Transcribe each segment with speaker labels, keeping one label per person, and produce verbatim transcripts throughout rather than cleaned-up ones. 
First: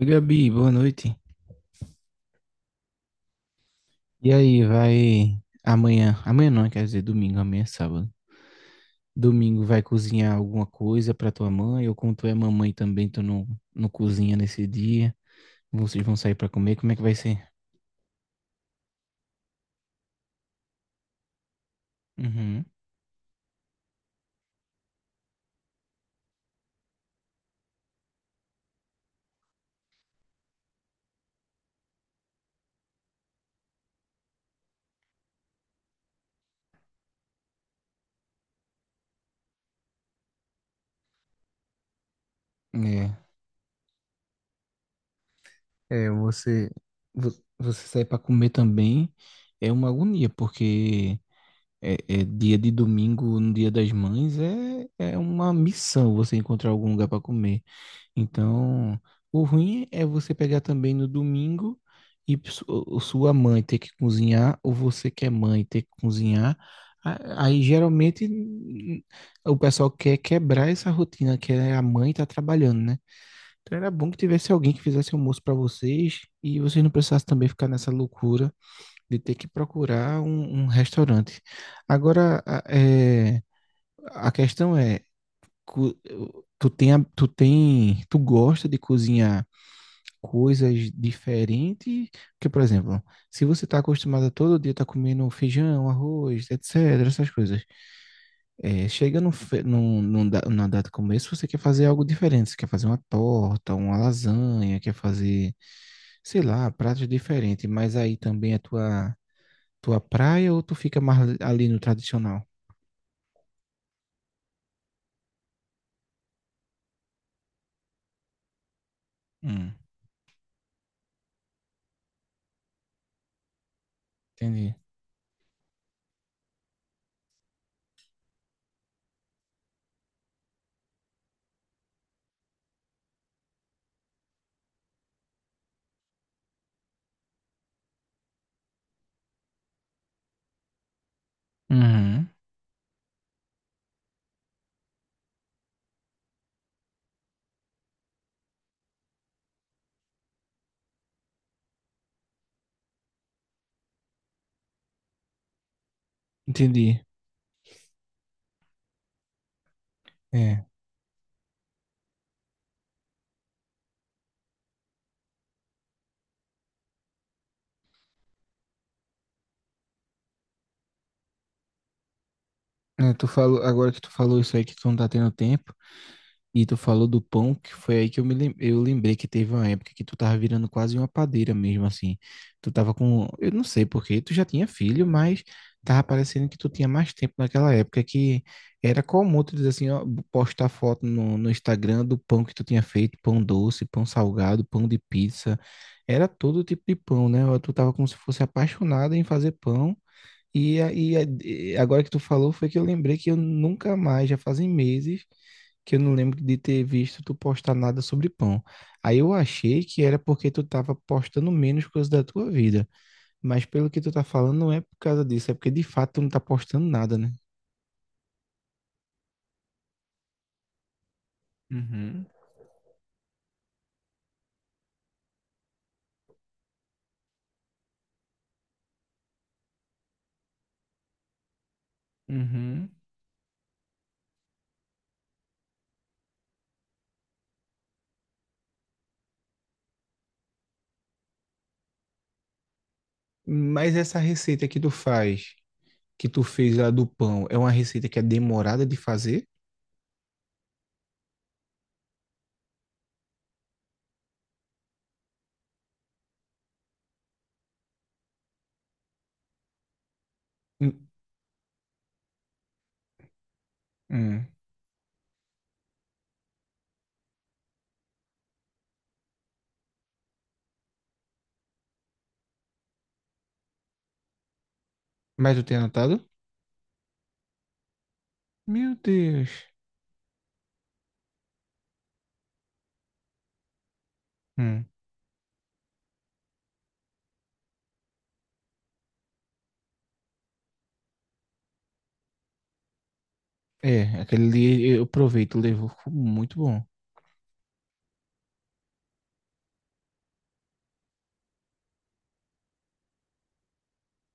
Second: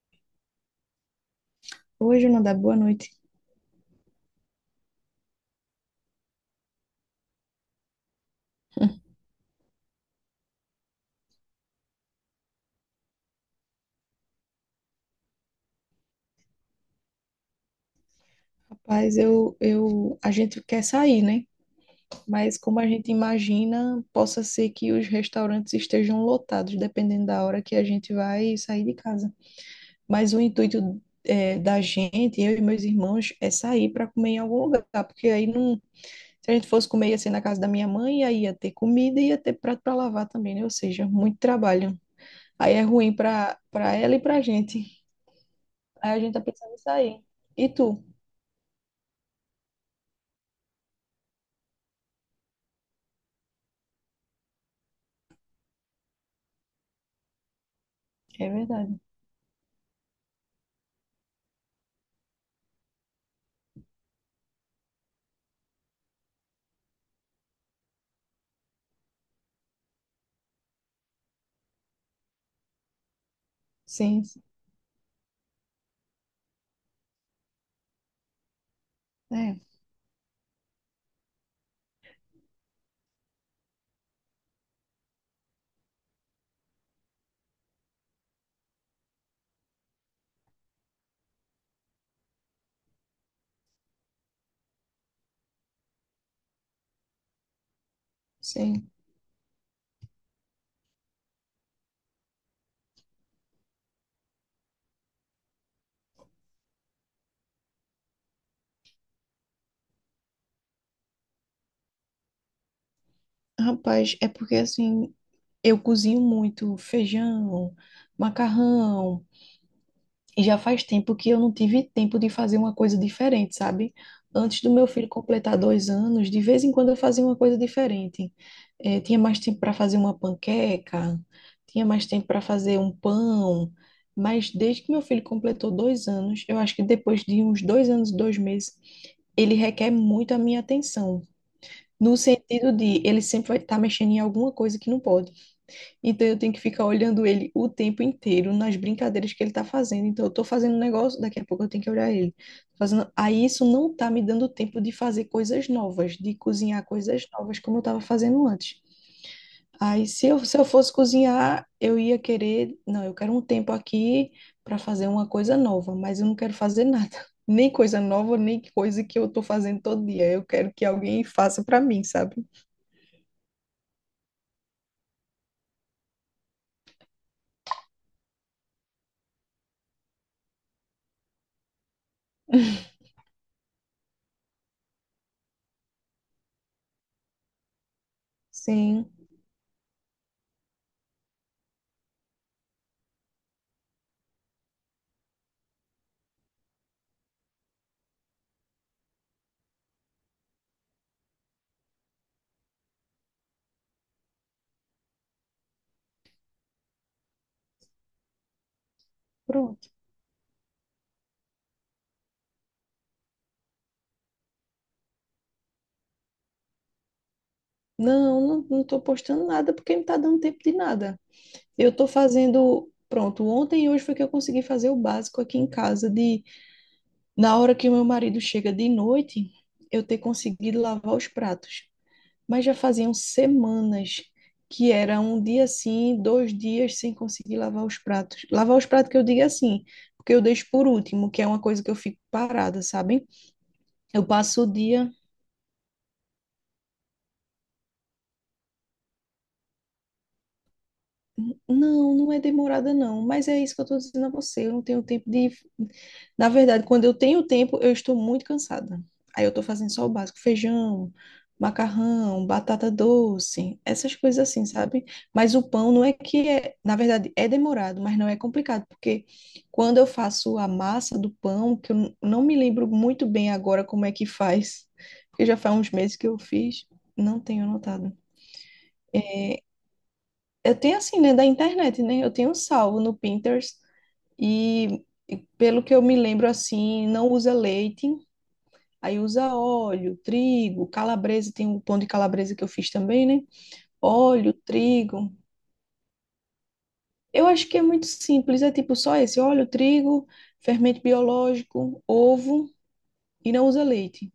Speaker 1: Oi, Gabi, boa noite.
Speaker 2: Hoje não dá boa noite.
Speaker 1: E aí, vai amanhã? Amanhã não, quer dizer, domingo, amanhã é sábado. Domingo vai cozinhar alguma coisa pra tua mãe, ou como tu é mamãe também, tu não, não cozinha nesse dia. Vocês vão sair pra comer, como é que vai ser?
Speaker 2: Rapaz, eu, eu, a gente quer sair, né? Mas
Speaker 1: Uhum.
Speaker 2: como a gente imagina, possa ser que os restaurantes estejam lotados, dependendo da hora que a gente vai sair de casa. Mas o intuito é, da gente, eu e meus irmãos, é sair para comer em algum lugar, tá? Porque aí não, se a gente fosse comer ia ser na casa da minha mãe, aí ia ter comida e ia ter prato para lavar também, né? Ou seja, muito trabalho. Aí é ruim
Speaker 1: É,
Speaker 2: para para ela e para a gente.
Speaker 1: é,
Speaker 2: Aí a gente tá
Speaker 1: você
Speaker 2: pensando em sair.
Speaker 1: vo-
Speaker 2: E
Speaker 1: você sair
Speaker 2: tu?
Speaker 1: pra comer também é uma agonia, porque é, é dia de domingo, no dia das mães, é, é uma missão você encontrar algum lugar pra comer.
Speaker 2: É verdade.
Speaker 1: Então, o ruim é você pegar também no domingo e su- o- sua mãe ter que cozinhar, ou você que é mãe ter que cozinhar. A- Aí geralmente n- o pessoal quer quebrar essa rotina que é a mãe tá trabalhando, né? Então era bom que
Speaker 2: Sim.
Speaker 1: tivesse alguém que fizesse almoço para vocês e vocês não precisassem também ficar nessa loucura de ter que
Speaker 2: É,
Speaker 1: procurar um, um restaurante. Agora, a- é, a questão é, cu- tu tem, a- tu tem, tu gosta de cozinhar coisas diferentes? Porque, por exemplo, se você está acostumado a todo dia estar comendo feijão, arroz, etcétera, essas coisas, é,
Speaker 2: sim.
Speaker 1: chega num, fe- num, num, da- numa data como essa, você quer fazer algo diferente. Você quer fazer uma torta, uma lasanha, quer fazer, sei lá, pratos diferentes. Mas aí também é tua, tua praia ou tu fica mais ali no tradicional?
Speaker 2: Rapaz, é porque assim, eu cozinho muito feijão, macarrão,
Speaker 1: Hum,
Speaker 2: e já faz tempo que eu não tive tempo de fazer uma coisa diferente, sabe? Antes do
Speaker 1: entendi.
Speaker 2: meu filho completar dois anos, de vez em quando eu fazia uma coisa diferente. Eh, tinha mais tempo para fazer uma panqueca, tinha mais tempo para fazer um pão, mas desde que meu filho completou dois anos, eu acho que depois de uns dois anos e dois meses, ele requer muito a minha atenção. No
Speaker 1: Uhum,
Speaker 2: sentido de ele sempre vai estar mexendo em alguma coisa que não pode. Então eu tenho que ficar olhando ele o tempo inteiro nas brincadeiras que ele está fazendo. Então eu estou fazendo um negócio, daqui a pouco eu tenho que olhar ele. Fazendo... Aí isso não está me dando tempo de fazer coisas novas, de cozinhar
Speaker 1: entendi.
Speaker 2: coisas novas como eu estava fazendo antes. Aí se eu, se
Speaker 1: É.
Speaker 2: eu fosse cozinhar, eu ia querer, não, eu quero um tempo aqui para fazer uma coisa nova, mas eu não quero fazer nada. Nem coisa nova, nem coisa que eu estou fazendo todo dia. Eu quero que alguém faça para mim, sabe?
Speaker 1: É, tu falou, agora que tu falou isso aí que tu não tá tendo tempo, e tu falou do pão, que foi aí que eu me lem- eu lembrei que teve uma época que tu tava virando quase uma padeira mesmo, assim. Tu tava com, eu não sei porquê, tu já tinha filho, mas tava parecendo que tu tinha mais tempo naquela época, que era
Speaker 2: Sim,
Speaker 1: comum tu dizer assim, ó, postar foto no, no Instagram do pão que tu tinha feito, pão doce, pão salgado, pão de pizza. Era todo tipo de pão, né? Tu tava como se fosse apaixonada em fazer pão e, a- e, a- e agora que tu falou, foi que eu lembrei que eu nunca mais, já fazem meses, que eu não lembro de ter visto tu postar nada sobre pão. Aí eu achei
Speaker 2: pronto.
Speaker 1: que era porque tu tava postando menos coisas da tua vida. Mas pelo que tu tá falando, não é por causa disso, é porque de fato tu não tá postando nada, né?
Speaker 2: Não, não, não tô postando nada porque não tá dando tempo de nada. Eu tô
Speaker 1: Uhum,
Speaker 2: fazendo, pronto, ontem e hoje foi que eu consegui fazer o básico aqui em casa de na hora que o meu marido chega de noite, eu ter conseguido lavar os pratos. Mas já
Speaker 1: uhum.
Speaker 2: faziam semanas que era um dia assim, dois dias sem conseguir lavar os pratos. Lavar os pratos que eu digo é assim, porque eu deixo por último, que é uma coisa que eu fico parada, sabe?
Speaker 1: Mas essa
Speaker 2: Eu passo o
Speaker 1: receita que tu
Speaker 2: dia.
Speaker 1: faz, que tu fez lá do pão, é uma receita que é demorada de fazer?
Speaker 2: Não, não é demorada, não. Mas é isso que eu estou dizendo a você. Eu não tenho tempo de. Na verdade, quando eu tenho tempo, eu estou muito cansada. Aí eu estou fazendo só o básico:
Speaker 1: Hum,
Speaker 2: feijão, macarrão, batata doce, essas
Speaker 1: hum.
Speaker 2: coisas assim, sabe? Mas o pão não é que é. Na verdade, é demorado, mas não é complicado. Porque quando eu faço a massa do pão, que eu n- não me lembro muito bem agora como é que faz, porque
Speaker 1: Mas
Speaker 2: já
Speaker 1: tu tem
Speaker 2: faz uns meses
Speaker 1: anotado?
Speaker 2: que eu fiz, não tenho anotado.
Speaker 1: Meu Deus.
Speaker 2: Eu tenho assim, né, da internet, né? Eu tenho salvo no Pinterest e, e pelo que eu me lembro assim, não usa leite, aí usa óleo, trigo, calabresa, tem um pão de calabresa que eu fiz também, né?
Speaker 1: É, aquele
Speaker 2: Óleo,
Speaker 1: ali eu
Speaker 2: trigo.
Speaker 1: aproveito, levou, ficou muito bom.
Speaker 2: Eu acho que é muito simples, é tipo só esse, óleo, trigo, fermento biológico, ovo e não usa leite.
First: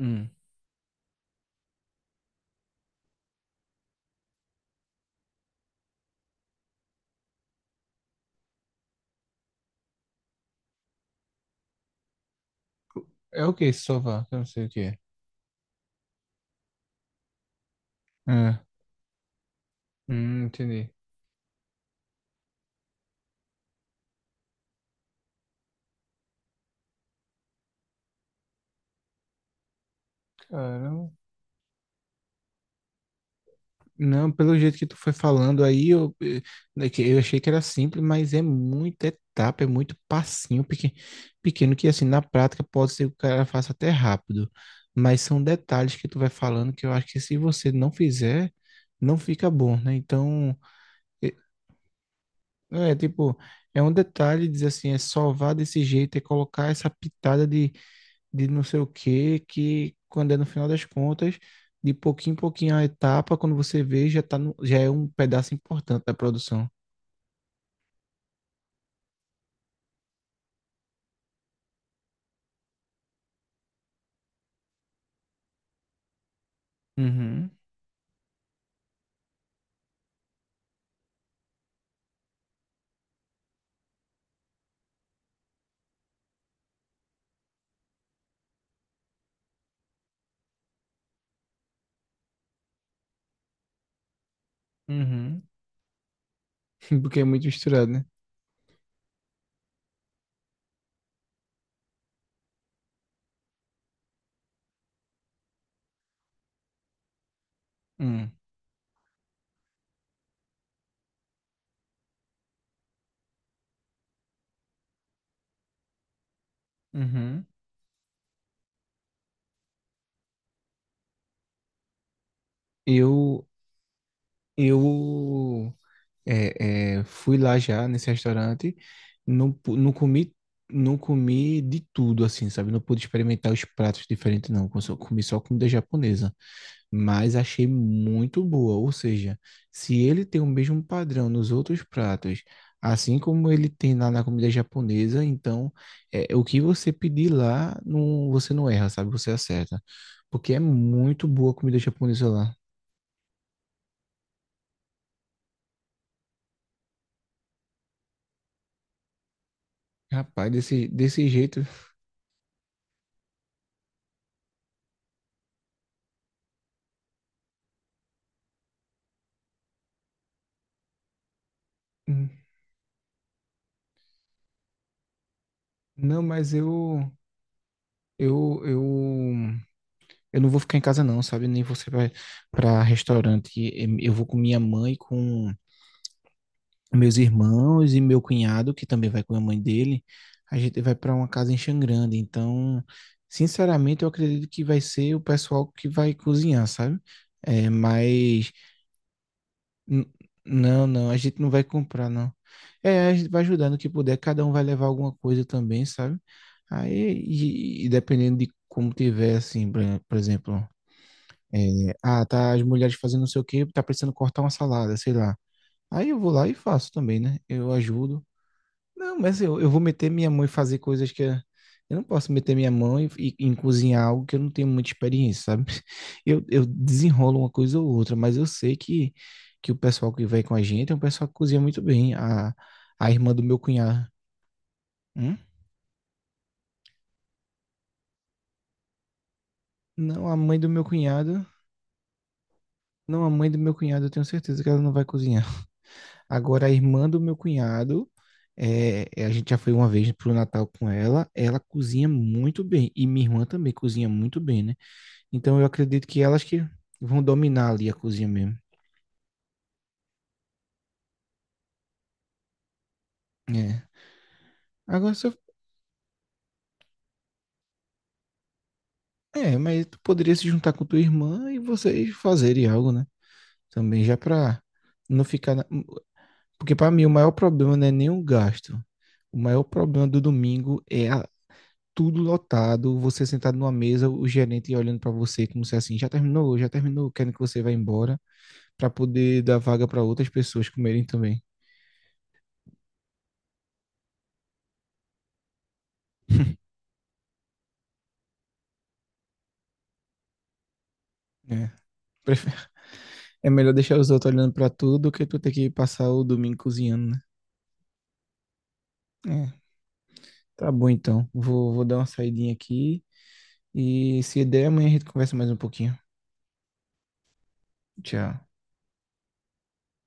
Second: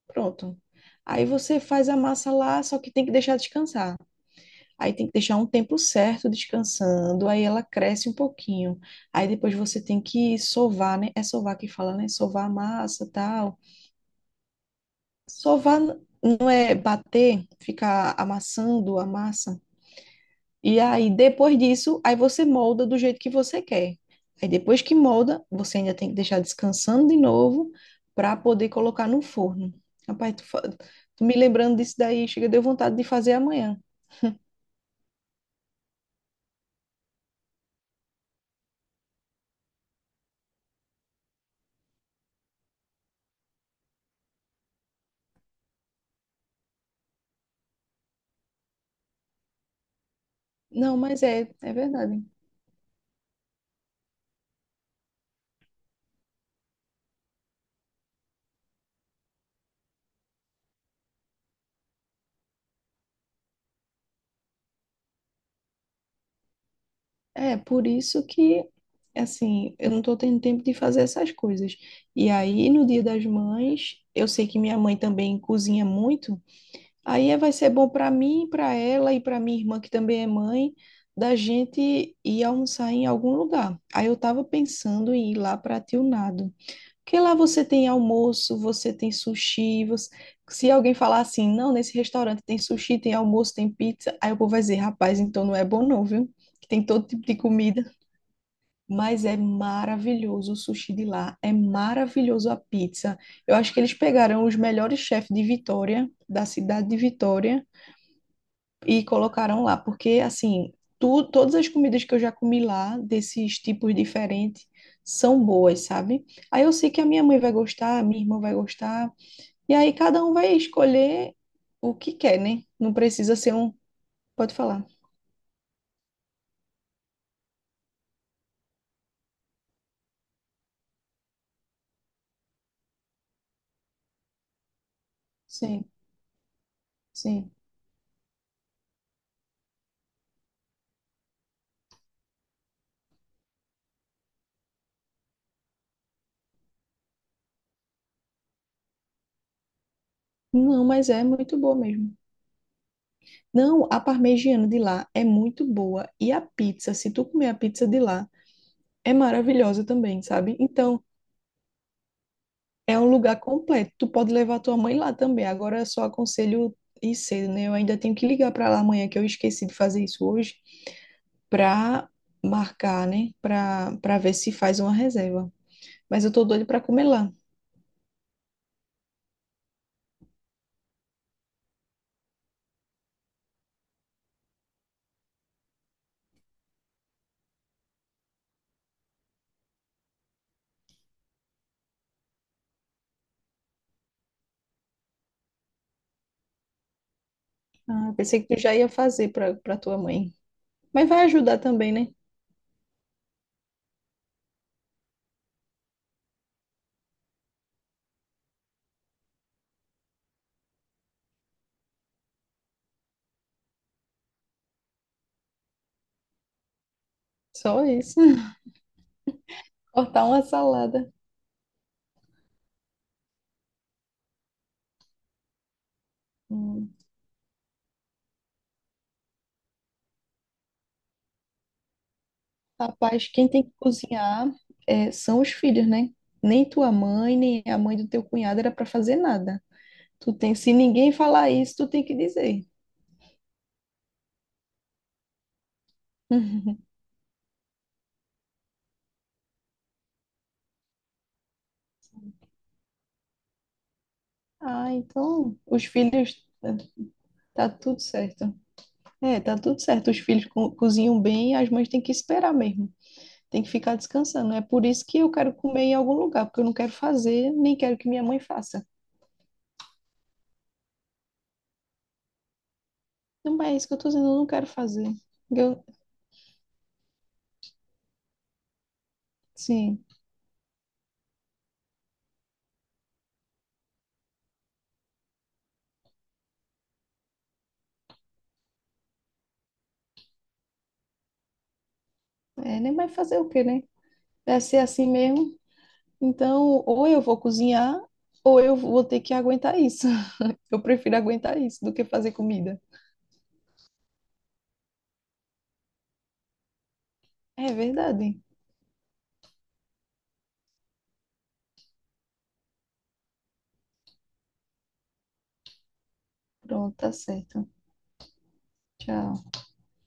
Speaker 1: Hum.
Speaker 2: Pronto. Aí você faz a massa lá, só que tem que deixar descansar. Aí tem que deixar um tempo certo descansando, aí ela cresce um pouquinho. Aí depois você tem que sovar, né? É sovar que fala, né? Sovar a massa,
Speaker 1: É o
Speaker 2: tal.
Speaker 1: que esse sofá? Eu não sei o que é.
Speaker 2: Sovar n- não é bater, ficar
Speaker 1: É.
Speaker 2: amassando a massa.
Speaker 1: Hum,
Speaker 2: E
Speaker 1: entendi.
Speaker 2: aí depois disso, aí você molda do jeito que você quer. Aí depois que molda, você ainda tem que deixar descansando de novo para poder colocar no forno. Rapaz, tu, fa-
Speaker 1: Caramba.
Speaker 2: tu me lembrando disso daí, chega, deu vontade de fazer amanhã.
Speaker 1: Não, pelo jeito que tu foi falando aí, eu, eh, é que eu achei que era simples, mas é muita etapa, é muito passinho pequeno, pequeno que assim, na prática pode ser que o cara faça até rápido, mas são detalhes que tu vai falando que eu acho que se você não fizer, não fica bom, né? Então,
Speaker 2: Não, mas é, é verdade.
Speaker 1: é, tipo, é um detalhe dizer assim, é salvar desse jeito, é colocar essa pitada de, de não sei o quê, que quando é no final das contas, de pouquinho em pouquinho a etapa, quando você vê, já tá no, já é um pedaço importante da produção.
Speaker 2: É, por isso que, assim, eu não tô tendo tempo de fazer essas coisas. E aí, no Dia das Mães, eu sei que minha mãe também cozinha muito. Aí é-
Speaker 1: Uhum,
Speaker 2: vai ser bom para mim, para ela e para minha irmã, que também é mãe, da gente ir almoçar em algum lugar. Aí eu tava pensando em ir lá para Tilnado. Porque lá você tem almoço, você tem sushi, você... Se alguém falar assim, não, nesse restaurante tem sushi, tem almoço, tem pizza, aí o povo vai dizer, rapaz,
Speaker 1: uhum,
Speaker 2: então não é bom não, viu? Que tem todo
Speaker 1: porque
Speaker 2: tipo
Speaker 1: é
Speaker 2: de
Speaker 1: muito
Speaker 2: comida.
Speaker 1: misturado, né?
Speaker 2: Mas é maravilhoso o sushi de lá, é maravilhoso a pizza. Eu acho que eles pegaram os melhores chefes de Vitória, da cidade de Vitória,
Speaker 1: Hum,
Speaker 2: e colocaram lá, porque assim, tu, todas as comidas que eu já comi lá, desses tipos diferentes, são boas, sabe? Aí eu sei que a minha mãe
Speaker 1: uhum.
Speaker 2: vai gostar, a minha irmã vai gostar, e aí cada um vai escolher o que quer, né? Não precisa
Speaker 1: Eu,
Speaker 2: ser um. Pode falar.
Speaker 1: eu É, é, fui lá já nesse restaurante, não, pu- não comi, não comi de tudo assim, sabe? Não pude experimentar os pratos diferentes não, com- só- comi só comida
Speaker 2: Sim,
Speaker 1: japonesa, mas
Speaker 2: sim.
Speaker 1: achei muito boa, ou seja, se ele tem o mesmo padrão nos outros pratos, assim como ele tem lá na comida japonesa, então é, o que você pedir lá, não, você não erra, sabe? Você acerta, porque é
Speaker 2: Não, mas é
Speaker 1: muito boa a
Speaker 2: muito boa
Speaker 1: comida
Speaker 2: mesmo.
Speaker 1: japonesa lá.
Speaker 2: Não, a parmegiana de lá é muito boa. E a pizza, se tu comer a pizza de lá, é maravilhosa também,
Speaker 1: Rapaz,
Speaker 2: sabe?
Speaker 1: desse,
Speaker 2: Então,
Speaker 1: desse jeito,
Speaker 2: é um lugar completo. Tu pode levar tua mãe lá também. Agora eu só aconselho ir cedo, né? Eu ainda tenho que ligar pra lá amanhã, que eu esqueci de fazer isso hoje, pra
Speaker 1: hum,
Speaker 2: marcar, né? Pra, pra ver se faz uma reserva.
Speaker 1: não,
Speaker 2: Mas eu tô
Speaker 1: mas
Speaker 2: doida pra comer
Speaker 1: eu
Speaker 2: lá.
Speaker 1: Eu, eu, eu não vou ficar em casa não, sabe? Nem você vai para restaurante. E- Eu vou com minha mãe, com meus irmãos e meu cunhado, que também vai com a mãe dele. A gente vai para uma casa em Xangrande. Então, sinceramente, eu acredito que vai ser o pessoal que vai cozinhar, sabe? É,
Speaker 2: Ah, pensei
Speaker 1: mas
Speaker 2: que tu já ia fazer pra, pra tua
Speaker 1: n-
Speaker 2: mãe.
Speaker 1: não,
Speaker 2: Mas
Speaker 1: não, a
Speaker 2: vai
Speaker 1: gente não
Speaker 2: ajudar
Speaker 1: vai
Speaker 2: também,
Speaker 1: comprar,
Speaker 2: né?
Speaker 1: não. É, a gente vai ajudando o que puder. Cada um vai levar alguma coisa também, sabe? Aí, e, e dependendo de como tiver, assim, por por exemplo. É, ah, tá as mulheres fazendo não sei o quê, tá precisando cortar uma salada, sei lá. Aí eu vou lá e faço também, né? Eu
Speaker 2: Só isso.
Speaker 1: ajudo. Não, mas assim, eu, eu vou meter
Speaker 2: Cortar
Speaker 1: minha
Speaker 2: uma
Speaker 1: mão e fazer coisas
Speaker 2: salada.
Speaker 1: que eu, eu não posso meter minha mão e, e- em cozinhar algo que eu não tenho muita experiência, sabe? Eu, eu
Speaker 2: Hum.
Speaker 1: desenrolo uma coisa ou outra, mas eu sei que, que o pessoal que vai com a gente é um pessoal que cozinha muito bem. A, a
Speaker 2: Rapaz,
Speaker 1: irmã do
Speaker 2: quem
Speaker 1: meu
Speaker 2: tem que
Speaker 1: cunhado.
Speaker 2: cozinhar é,
Speaker 1: Hum?
Speaker 2: são os filhos, né? Nem tua mãe, nem a mãe do teu cunhado era para fazer nada.
Speaker 1: Não,
Speaker 2: Tu
Speaker 1: a
Speaker 2: tem,
Speaker 1: mãe do
Speaker 2: se
Speaker 1: meu
Speaker 2: ninguém
Speaker 1: cunhado.
Speaker 2: falar isso, tu tem que dizer.
Speaker 1: Não, a mãe do meu cunhado, eu tenho certeza que ela não vai cozinhar. Agora, a irmã do meu cunhado, é, é, a gente já foi uma vez pro Natal com ela, ela cozinha muito bem. E minha irmã também cozinha muito bem, né?
Speaker 2: Ah, então
Speaker 1: Então, eu
Speaker 2: os
Speaker 1: acredito que elas
Speaker 2: filhos
Speaker 1: que vão
Speaker 2: tá
Speaker 1: dominar ali a
Speaker 2: tudo
Speaker 1: cozinha
Speaker 2: certo.
Speaker 1: mesmo.
Speaker 2: É, tá tudo certo. Os filhos co- cozinham bem, as mães têm que esperar mesmo. Tem que
Speaker 1: É.
Speaker 2: ficar descansando. É por isso
Speaker 1: Agora,
Speaker 2: que
Speaker 1: se
Speaker 2: eu
Speaker 1: eu-
Speaker 2: quero comer em algum lugar, porque eu não quero fazer, nem quero que minha mãe faça.
Speaker 1: é, mas tu poderia se juntar com tua irmã e vocês fazerem algo, né?
Speaker 2: Não, mas é isso que eu
Speaker 1: Também
Speaker 2: tô
Speaker 1: já
Speaker 2: dizendo, eu não
Speaker 1: pra
Speaker 2: quero fazer.
Speaker 1: não ficar... na-
Speaker 2: Eu,
Speaker 1: Porque pra mim, o maior problema não é nem o gasto. O maior
Speaker 2: sim,
Speaker 1: problema do domingo é a tudo lotado, você sentado numa mesa, o gerente olhando para você como se é assim, já terminou, já terminou, querendo que você vá embora, para poder dar vaga para outras pessoas comerem também.
Speaker 2: é, nem vai fazer o quê, né? Vai ser assim mesmo. Então, ou eu vou cozinhar, ou eu vou ter que aguentar isso. Eu prefiro aguentar
Speaker 1: É.
Speaker 2: isso do que fazer
Speaker 1: Prefe-
Speaker 2: comida.
Speaker 1: É melhor deixar os outros olhando para tudo do que tu ter que passar o domingo cozinhando, né?
Speaker 2: É verdade.
Speaker 1: É, tá bom então. Vou, vou dar uma saidinha aqui e se der, amanhã a gente conversa mais um pouquinho.
Speaker 2: Pronto, tá certo.
Speaker 1: Tchau.
Speaker 2: Tchau.